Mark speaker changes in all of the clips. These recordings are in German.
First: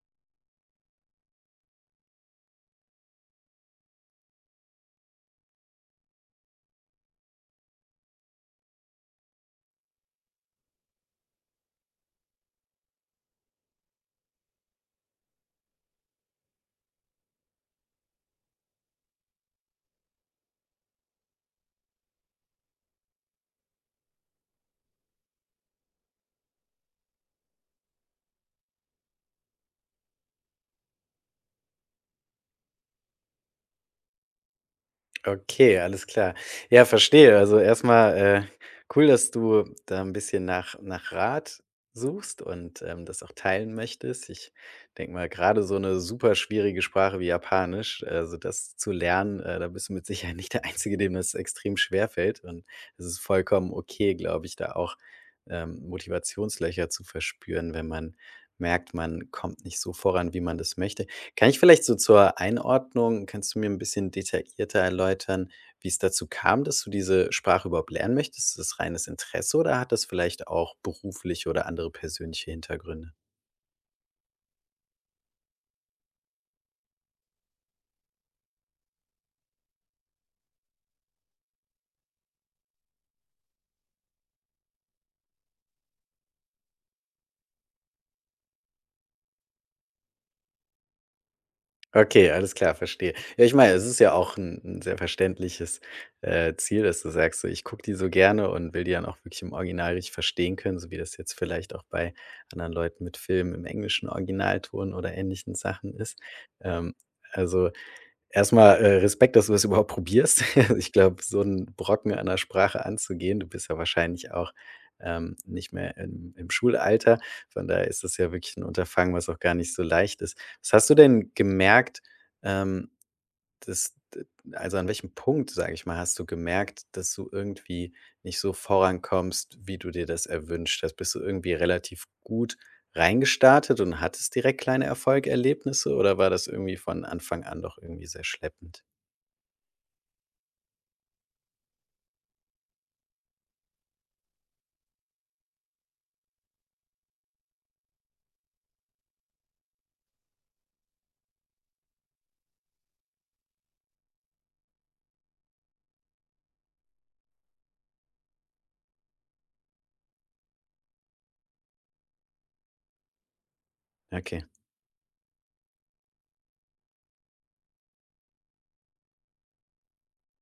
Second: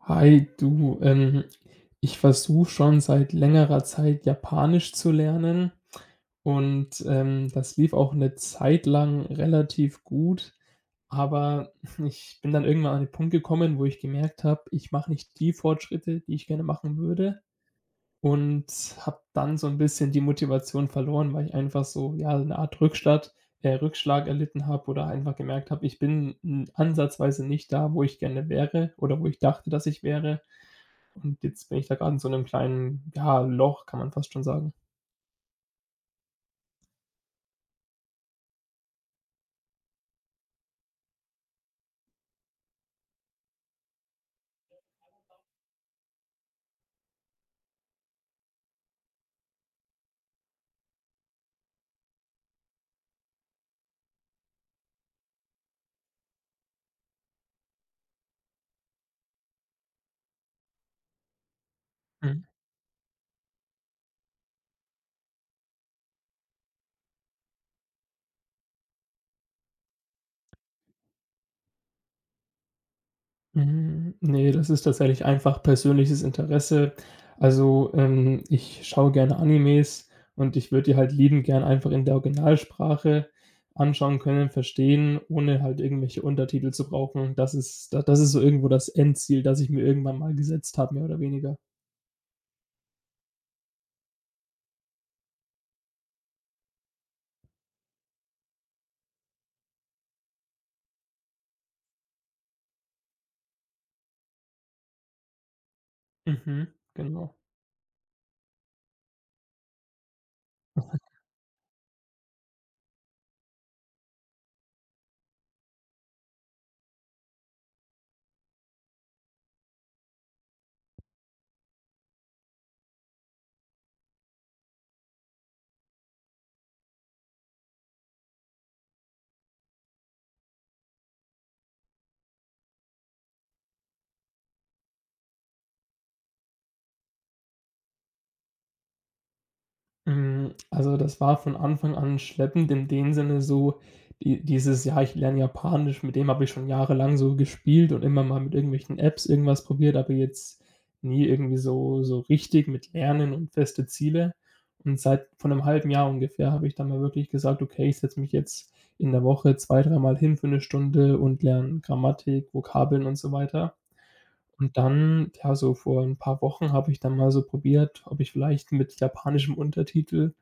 Speaker 1: Hi, du, ich versuche schon seit längerer Zeit Japanisch zu lernen und das lief auch eine Zeit lang relativ gut, aber ich bin dann irgendwann an den Punkt gekommen, wo ich gemerkt habe, ich mache nicht die Fortschritte, die ich gerne machen würde, und habe dann so ein bisschen die Motivation verloren, weil ich einfach so, ja, so eine Art Rückschlag erlitten habe oder einfach gemerkt habe, ich bin n ansatzweise nicht da, wo ich gerne wäre oder wo ich dachte, dass ich wäre. Und jetzt bin ich da gerade in so 'nem kleinen, ja, Loch, kann man fast schon sagen.
Speaker 2: Okay, alles klar. Ja, verstehe. Also erstmal äh, cool, dass du da ein bisschen nach Rat suchst und, das auch teilen möchtest. Ich denke mal, gerade so eine super schwierige Sprache wie Japanisch, also das zu lernen, da bist du mit Sicherheit nicht der Einzige, dem das extrem schwer fällt. Und es ist vollkommen okay, glaube ich, da auch, Motivationslöcher zu verspüren, wenn man merkt, man kommt nicht so voran, wie man das möchte. Kann ich vielleicht so zur
Speaker 1: Mhm.
Speaker 2: Einordnung kannst du mir ein bisschen detaillierter erläutern, wie es dazu kam, dass du diese Sprache überhaupt lernen möchtest? Ist das reines Interesse oder hat das vielleicht auch berufliche oder andere persönliche Hintergründe?
Speaker 1: Ne, das ist tatsächlich einfach persönliches Interesse. Also, ich schaue gerne Animes und ich würde die halt liebend gern einfach in der Originalsprache anschauen können, verstehen, ohne halt irgendwelche Untertitel zu brauchen. Das ist so irgendwo das Endziel, das ich mir irgendwann mal gesetzt habe, mehr oder weniger.
Speaker 2: Okay, alles klar, verstehe. Ja, ich meine, es ist ja auch ein 'n sehr verständliches, Ziel, dass du sagst, so: „Ich gucke die so gerne und will die dann auch wirklich im Original richtig verstehen können“, so wie das jetzt vielleicht auch bei anderen Leuten mit Filmen im englischen Originalton oder ähnlichen Sachen ist.
Speaker 1: Mhm.
Speaker 2: Ähm,
Speaker 1: Genau.
Speaker 2: also erstmal, Respekt, dass du das überhaupt probierst. Ich glaube, so einen Brocken an 'ner Sprache anzugehen, du bist ja wahrscheinlich auch, nicht mehr im Schulalter. Von daher ist das ja wirklich ein Unterfangen, was auch gar nicht so leicht ist. Was hast du denn gemerkt, ähm das also, an welchem Punkt, sage ich mal, hast du gemerkt, dass du irgendwie nicht so vorankommst, wie du dir das erwünscht hast? Bist du irgendwie relativ gut reingestartet und hattest direkt kleine Erfolgserlebnisse oder war das irgendwie von Anfang an doch irgendwie sehr schleppend?
Speaker 1: Also, das war von Anfang an schleppend in dem Sinne so, dieses „Ja, ich lerne Japanisch“, mit dem habe ich schon jahrelang so gespielt und immer mal mit irgendwelchen Apps irgendwas probiert, aber jetzt nie irgendwie so richtig mit Lernen und feste Ziele. Und seit von einem halben Jahr ungefähr habe ich dann mal wirklich gesagt: „Okay, ich setze mich jetzt in der Woche zwei dreimal hin für eine Stunde und lerne Grammatik, Vokabeln und so weiter.“
Speaker 2: Okay.
Speaker 1: Und dann, ja, so vor ein paar Wochen habe ich dann mal so probiert, ob ich vielleicht mit japanischem Untertitel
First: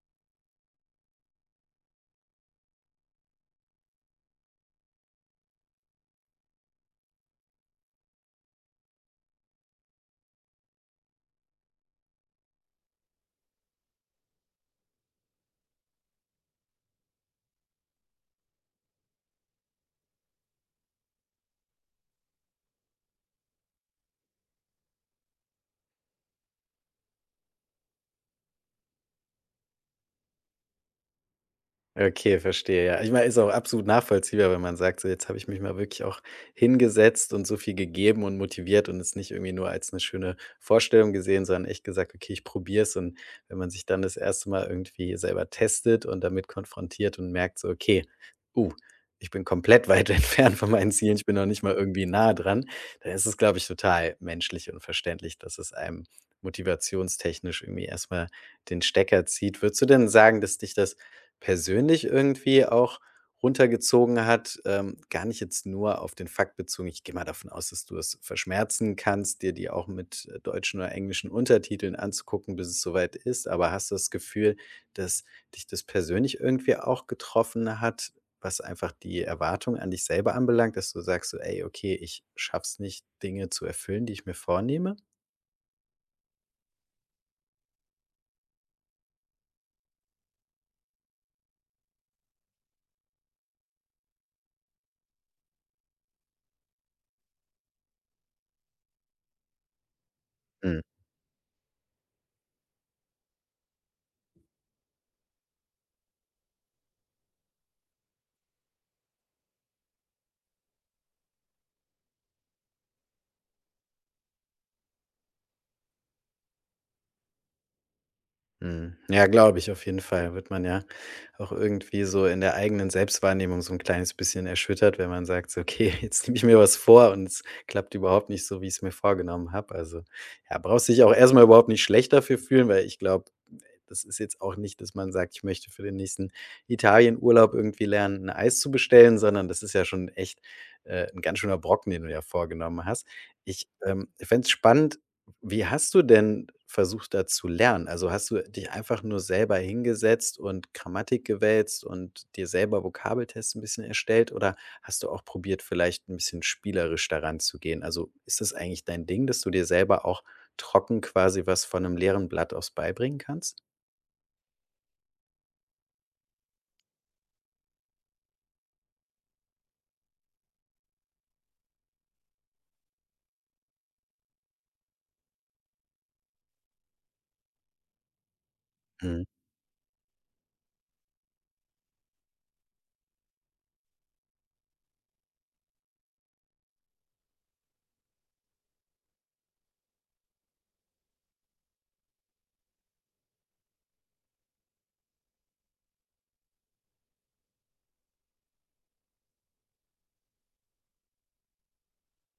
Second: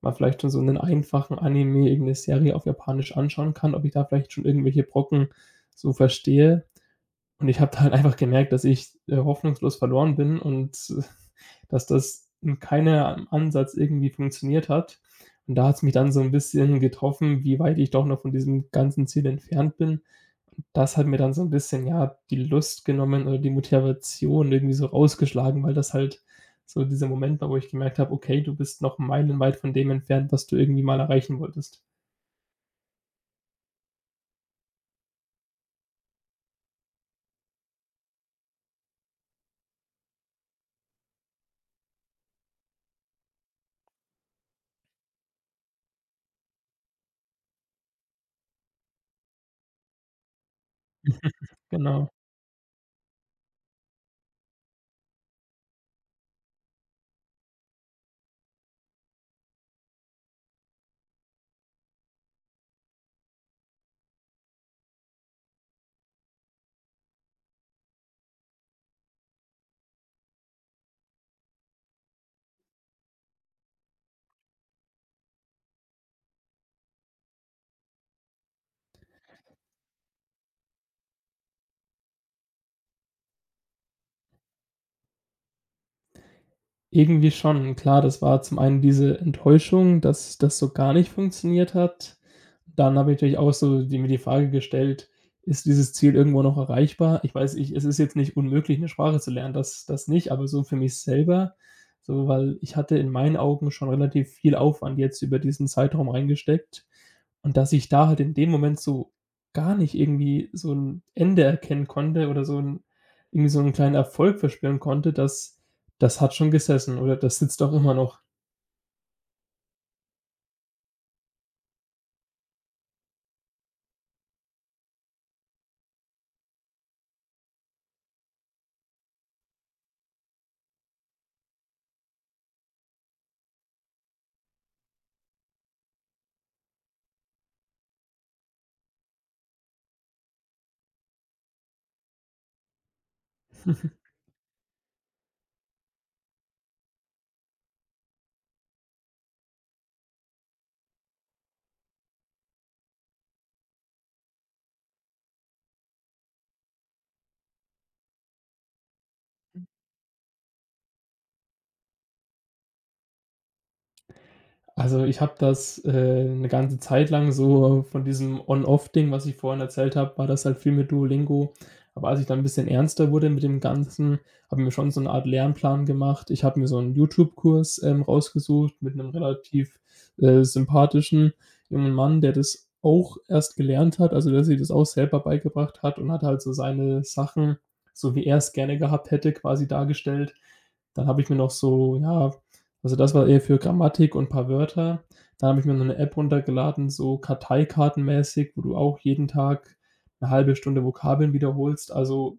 Speaker 1: mal vielleicht schon so 'nen einfachen Anime, irgend 'ne Serie auf Japanisch anschauen kann, ob ich da vielleicht schon irgendwelche Brocken so verstehe. Und ich habe da halt einfach gemerkt, dass ich, hoffnungslos verloren bin und dass das in keinem Ansatz irgendwie funktioniert hat. Und da hat's mich dann so 'n bisschen getroffen, wie weit ich doch noch von diesem ganzen Ziel entfernt bin. Das hat mir dann so ein bisschen, ja, die Lust genommen oder die Motivation irgendwie so rausgeschlagen, weil das halt so dieser Moment war, wo ich gemerkt habe: „Okay, du bist noch meilenweit von dem entfernt, was du irgendwie mal erreichen wolltest.“
Speaker 2: Okay, verstehe, ja. Ich meine, ist auch absolut nachvollziehbar, wenn man sagt: „So, jetzt habe ich mich mal wirklich auch hingesetzt und so viel gegeben und motiviert und es nicht irgendwie nur als eine schöne Vorstellung gesehen, sondern echt gesagt: ‚Okay, ich probiere es.‘“ Und wenn man sich dann das erste Mal irgendwie selber testet und damit konfrontiert und merkt so: „Okay, uh, ich bin komplett weit entfernt von meinen Zielen, ich bin noch nicht mal irgendwie
Speaker 1: Genau.
Speaker 2: nah dran.“ Dann ist es, glaube ich, total menschlich und verständlich, dass es einem motivationstechnisch irgendwie erst mal den Stecker zieht. Würdest du denn sagen, dass dich das persönlich irgendwie auch runtergezogen hat, gar nicht jetzt nur auf den Fakt bezogen. Ich gehe mal davon aus, dass du es verschmerzen kannst, dir die auch mit deutschen oder englischen Untertiteln anzugucken, bis es soweit ist. Aber hast du das Gefühl, dass dich das persönlich irgendwie auch getroffen hat, was einfach die Erwartung an dich selber anbelangt, dass du sagst so, ey, okay, ich schaff's nicht, Dinge zu erfüllen, die ich mir vornehme?
Speaker 1: Irgendwie schon. Klar, das war zum einen diese Enttäuschung, dass das so gar nicht funktioniert hat. Dann habe ich natürlich auch so die Frage gestellt: „Ist dieses Ziel irgendwo noch erreichbar?“ Ich weiß, ich es ist jetzt nicht unmöglich, eine Sprache zu lernen, das nicht, aber so für mich selber, so weil ich hatte in meinen Augen schon relativ viel Aufwand jetzt über diesen Zeitraum reingesteckt und dass ich da halt in dem Moment so gar nicht irgendwie so ein Ende erkennen konnte oder so 'n irgendwie so einen kleinen Erfolg verspüren konnte, das hat schon gesessen oder das sitzt auch immer noch.
Speaker 2: Mhm. Ja, glaube ich, auf jeden Fall wird man ja auch irgendwie so in der eigenen Selbstwahrnehmung so ein kleines bisschen erschüttert, wenn man sagt so: „Okay, jetzt nehme ich mir was vor und es klappt überhaupt nicht so, wie ich es mir vorgenommen habe.“ Also, ja, brauchst dich auch erst mal überhaupt nicht schlecht dafür fühlen, weil ich glaube, das ist jetzt auch nicht, dass man sagt, ich möchte für den nächsten Italienurlaub irgendwie lernen, ein Eis zu bestellen, sondern das ist ja schon echt, 'n ganz schöner Brocken, den du ja vorgenommen hast. Ich, fände es spannend, wie hast du denn versucht, da zu lernen? Also, hast du dich einfach nur selber hingesetzt und Grammatik gewälzt und dir selber Vokabeltests ein bisschen erstellt oder hast du auch probiert, vielleicht ein bisschen spielerisch daran zu gehen? Also, ist das eigentlich dein Ding, dass du dir selber auch trocken quasi was von einem leeren Blatt aus beibringen kannst?
Speaker 1: Also, ich habe das, 'ne ganze Zeit lang so von diesem On-Off-Ding, was ich vorhin erzählt habe, war das halt viel mit Duolingo. Aber als ich dann ein bisschen ernster wurde mit dem Ganzen, habe ich mir schon so eine Art Lernplan gemacht. Ich habe mir so einen YouTube-Kurs, rausgesucht mit einem
Speaker 2: Mhm.
Speaker 1: relativ, sympathischen jungen Mann, der das auch erst gelernt hat, also, der sich das auch selber beigebracht hat und hat halt so seine Sachen, so wie er es gerne gehabt hätte, quasi dargestellt. Dann habe ich mir noch so, ja, also, das war eher für Grammatik und paar Wörter. Dann habe ich mir noch 'ne App runtergeladen, so Karteikartenmäßig, wo du auch jeden Tag 'ne halbe Stunde Vokabeln wiederholst. Also,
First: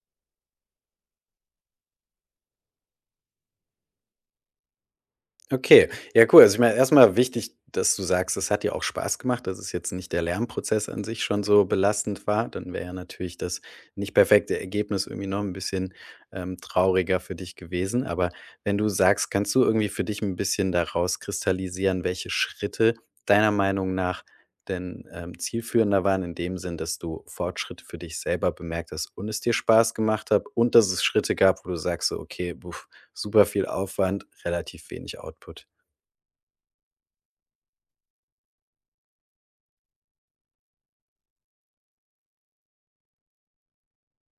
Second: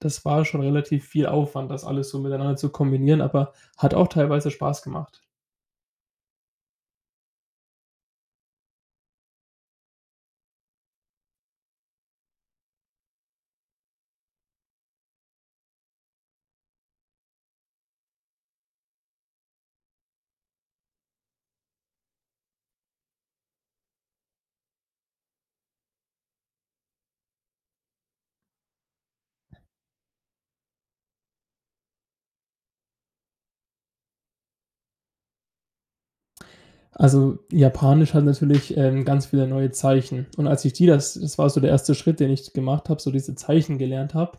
Speaker 1: das war schon relativ viel Aufwand, das alles so miteinander zu kombinieren, aber hat auch teilweise Spaß gemacht.
Speaker 2: Okay, ja, cool. Also ich meine, erstmal wichtig, dass du sagst, es hat dir auch Spaß gemacht, dass es jetzt nicht der Lernprozess an sich schon so belastend war. Dann wäre ja natürlich das nicht perfekte Ergebnis irgendwie noch ein bisschen, trauriger für dich gewesen. Aber wenn du sagst, kannst du irgendwie für dich ein bisschen daraus kristallisieren, welche Schritte deiner Meinung nach denn, zielführender waren in dem Sinn, dass du Fortschritte für dich selber bemerkt hast und es dir Spaß gemacht hat und dass es Schritte gab, wo du sagst so: „Okay, super viel Aufwand, relativ wenig Output.
Speaker 1: Also Japanisch hat natürlich, ganz viele neue Zeichen. Und als ich die das das war so der erste Schritt, den ich gemacht habe, so diese Zeichen gelernt habe.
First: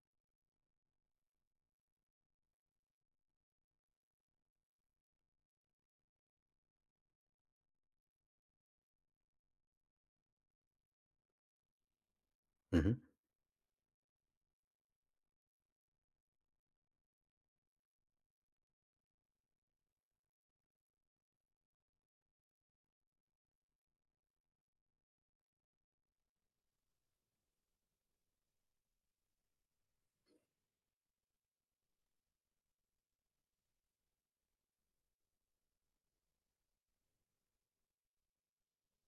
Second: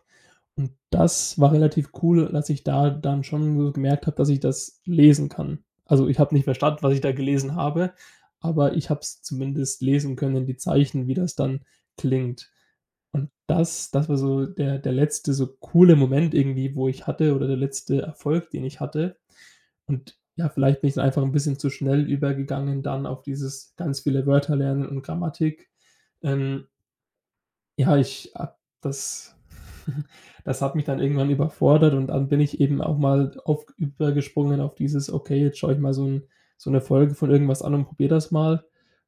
Speaker 1: Und das war relativ cool, dass ich da dann schon so gemerkt habe, dass ich das lesen kann. Also, ich habe nicht verstanden, was ich da gelesen habe, aber ich habe es zumindest lesen können, die Zeichen, wie das dann klingt.
Speaker 2: Mhm.
Speaker 1: Und das das war so der der letzte so coole Moment irgendwie, wo ich hatte oder der letzte Erfolg, den ich hatte, und ja, vielleicht bin ich dann einfach ein bisschen zu schnell übergegangen dann auf dieses ganz viele Wörter lernen und Grammatik. Ähm, ja, ich habe das das hat mich dann irgendwann überfordert und dann bin ich eben auch mal auf übergesprungen auf dieses: „Okay, jetzt schaue ich mal so 'ne Folge von irgendwas an und probiere das mal.“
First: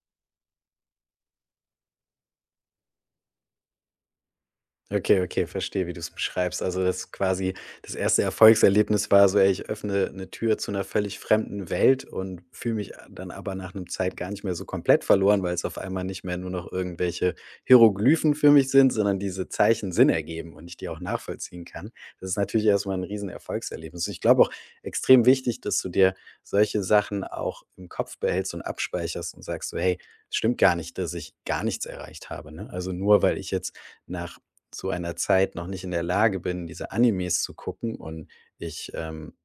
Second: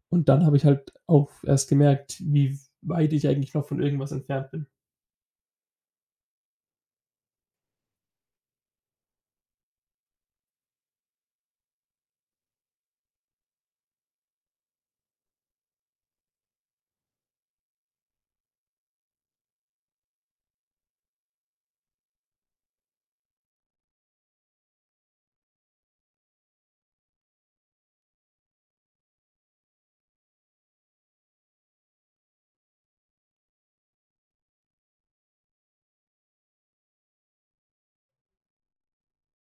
Speaker 1: Und dann habe ich halt auch erst gemerkt, wie weit ich eigentlich noch von irgendwas entfernt bin.
Speaker 2: Okay, okay, verstehe, wie du es beschreibst. Also, dass quasi das erste Erfolgserlebnis war so: „Ey, ich öffne eine Tür zu einer völlig fremden Welt und fühle mich a dann aber nach einem Zeit gar nicht mehr so komplett verloren, weil es auf einmal nicht mehr nur noch irgendwelche Hieroglyphen für mich sind, sondern diese Zeichen Sinn ergeben und ich die auch nachvollziehen kann.“ Das ist natürlich erstmal ein riesen Erfolgserlebnis. Ich glaube auch extrem wichtig, dass du dir solche Sachen auch im Kopf behältst und abspeicherst und sagst so: „Hey, es stimmt gar nicht, dass ich gar nichts erreicht habe“, ne? Also, nur weil ich jetzt nach zu einer Zeit noch nicht in der Lage bin, diese Animes zu gucken und ich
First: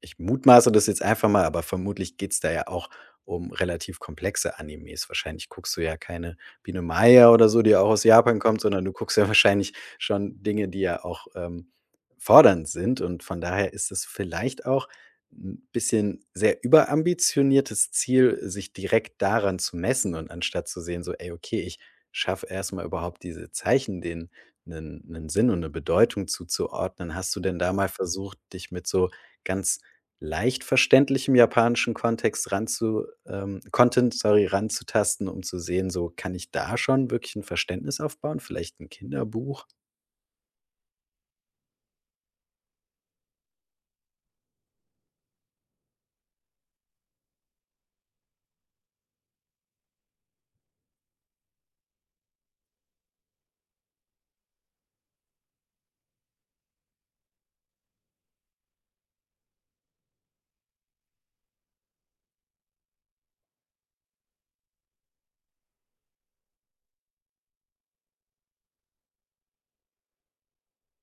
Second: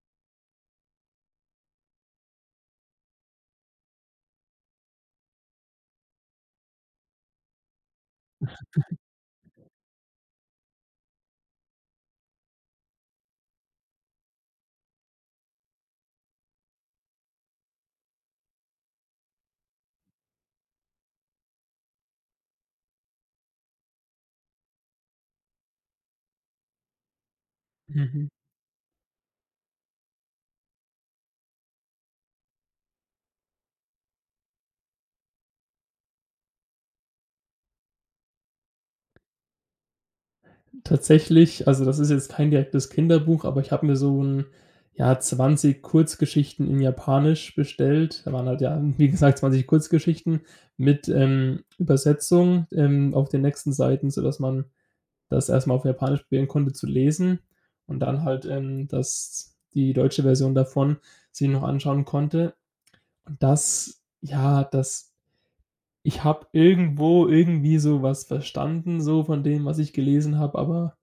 Speaker 2: ich mutmaße das jetzt einfach mal, aber vermutlich geht's da ja auch um relativ komplexe Animes. Wahrscheinlich guckst du ja keine Biene Maya oder so, die ja auch aus Japan kommt, sondern du guckst ja wahrscheinlich schon Dinge, die ja auch, fordernd sind, und von daher ist es vielleicht auch ein bisschen sehr überambitioniertes Ziel, sich direkt daran zu messen und anstatt zu sehen so: „Ey, okay, ich schaffe erst mal überhaupt diese Zeichen, den einen 'nen Sinn und eine Bedeutung zuzuordnen. Hast du denn da mal
Speaker 1: Mhm.
Speaker 2: versucht, dich mit so ganz leicht verständlichem japanischen Kontext ranzu Content, sorry, ranzutasten, um zu sehen, so kann ich da schon wirklich ein Verständnis aufbauen, vielleicht ein Kinderbuch?
Speaker 1: Tatsächlich, also das ist jetzt kein direktes Kinderbuch, aber ich habe mir so ein, ja, 20 Kurzgeschichten in Japanisch bestellt. Da waren halt, ja, wie gesagt, 20 Kurzgeschichten mit, Übersetzung, auf den nächsten Seiten, sodass man das erstmal auf Japanisch probieren konnte zu lesen und dann halt, das die deutsche Version davon sich noch anschauen konnte. Und das ja, das Ich habe irgendwo irgendwie so was verstanden so von dem, was ich gelesen habe, aber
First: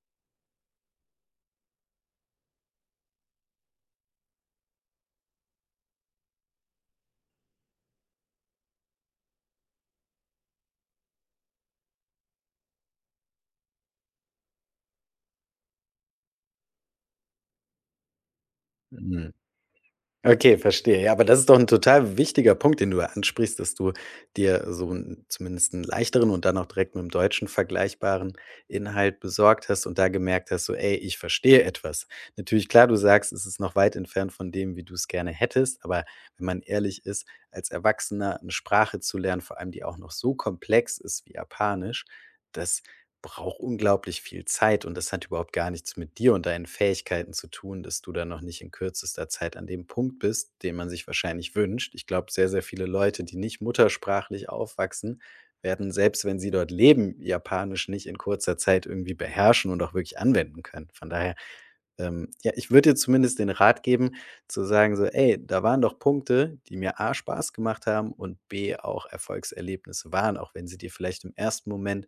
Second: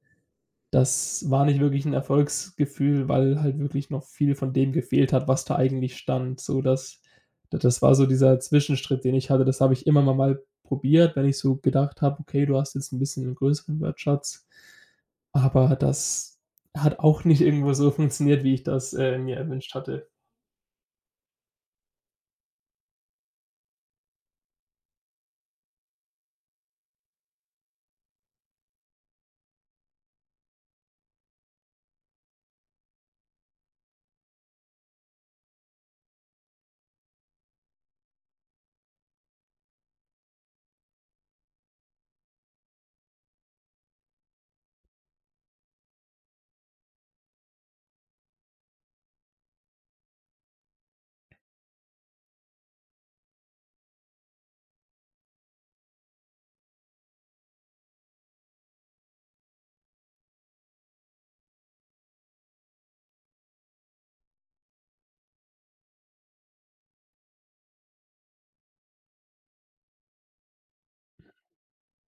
Speaker 1: das war nicht wirklich 'n Erfolgsgefühl, weil halt wirklich noch viel von dem gefehlt hat, was da eigentlich stand. So, das war so dieser Zwischenschritt, den ich hatte. Das habe ich immer mal probiert, wenn ich so gedacht habe: „Okay, du hast jetzt 'n bisschen 'nen größeren Wertschatz.“ Aber das hat auch nicht irgendwo so funktioniert, wie ich das,
Speaker 2: Mhm.
Speaker 1: mir erwünscht hatte.
Speaker 2: Okay, verstehe. Ja, aber das ist doch ein total wichtiger Punkt, den du da ansprichst, dass du dir so 'n zumindest einen leichteren und dann auch direkt mit dem Deutschen vergleichbaren Inhalt besorgt hast und da gemerkt hast, so: „Ey, ich verstehe etwas.“ Natürlich, klar, du sagst, es ist noch weit entfernt von dem, wie du es gerne hättest, aber wenn man ehrlich ist, als Erwachsener eine Sprache zu lernen, vor allem die auch noch so komplex ist wie Japanisch, das braucht unglaublich viel Zeit, und das hat überhaupt gar nichts mit dir und deinen Fähigkeiten zu tun, dass du da noch nicht in kürzester Zeit an dem Punkt bist, den man sich wahrscheinlich wünscht. Ich glaube, sehr, sehr viele Leute, die nicht muttersprachlich aufwachsen, werden, selbst wenn sie dort leben, Japanisch nicht in kurzer Zeit irgendwie beherrschen und auch wirklich anwenden können. Von daher, ja, ich würde dir zumindest den Rat geben, zu sagen so, ey, da waren doch Punkte, die mir A, Spaß gemacht haben und B, auch Erfolgserlebnisse waren, auch wenn sie dir vielleicht im ersten Moment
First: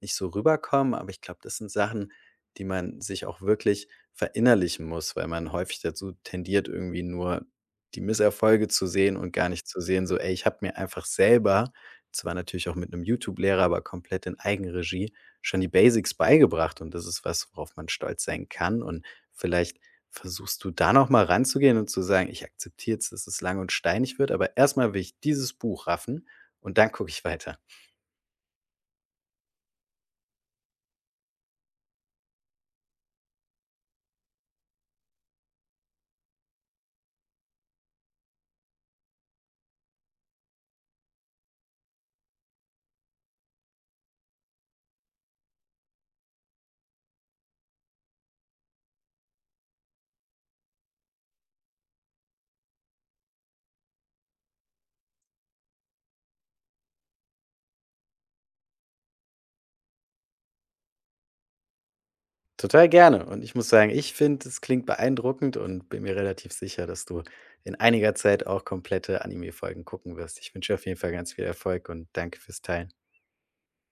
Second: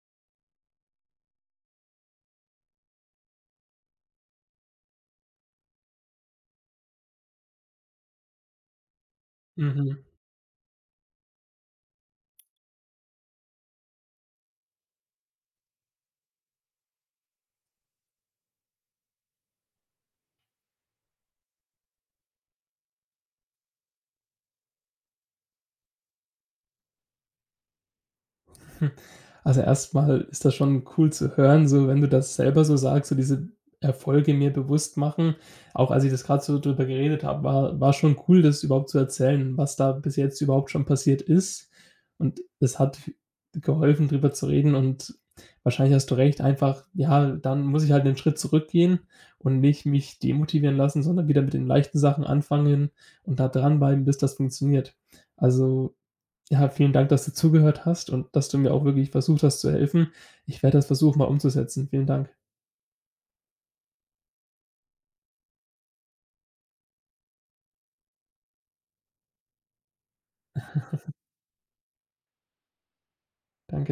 Speaker 2: nicht so rüberkommen, aber ich glaube, das sind Sachen, die man sich auch wirklich verinnerlichen muss, weil man häufig dazu tendiert, irgendwie nur die Misserfolge zu sehen und gar nicht zu sehen,
Speaker 1: Mhm.
Speaker 2: so, ey, ich habe mir einfach selber, zwar natürlich auch mit einem YouTube-Lehrer, aber komplett in Eigenregie, schon die Basics beigebracht, und das ist was, worauf man stolz sein kann, und vielleicht versuchst du da noch mal ranzugehen und zu sagen: „Ich akzeptiere jetzt, dass es lang und steinig wird, aber erstmal will ich dieses Buch raffen und dann gucke ich weiter.“
Speaker 1: Hm. Also, erstmal ist das schon cool zu hören, so wenn du das selber so sagst, so diese Erfolge mir bewusst machen. Auch als ich das gerade so drüber geredet habe, war schon cool, das überhaupt zu erzählen, was da bis jetzt überhaupt schon passiert ist. Und es hat geholfen, drüber zu reden, und wahrscheinlich hast du recht, einfach ja, dann muss ich halt 'nen Schritt zurückgehen und nicht mich demotivieren lassen, sondern wieder mit den leichten Sachen anfangen und da dranbleiben, bis das funktioniert. Also, ja, vielen Dank, dass du zugehört hast und dass du mir auch wirklich versucht hast zu helfen. Ich werde das versuchen, mal umzusetzen. Vielen Dank.
Speaker 2: Total gerne. Und ich muss sagen, ich finde, es klingt beeindruckend, und bin mir relativ sicher, dass du in einiger Zeit auch komplette Anime-Folgen gucken wirst. Ich wünsche auf jeden Fall ganz viel Erfolg und danke fürs Teilen.
Speaker 1: Danke.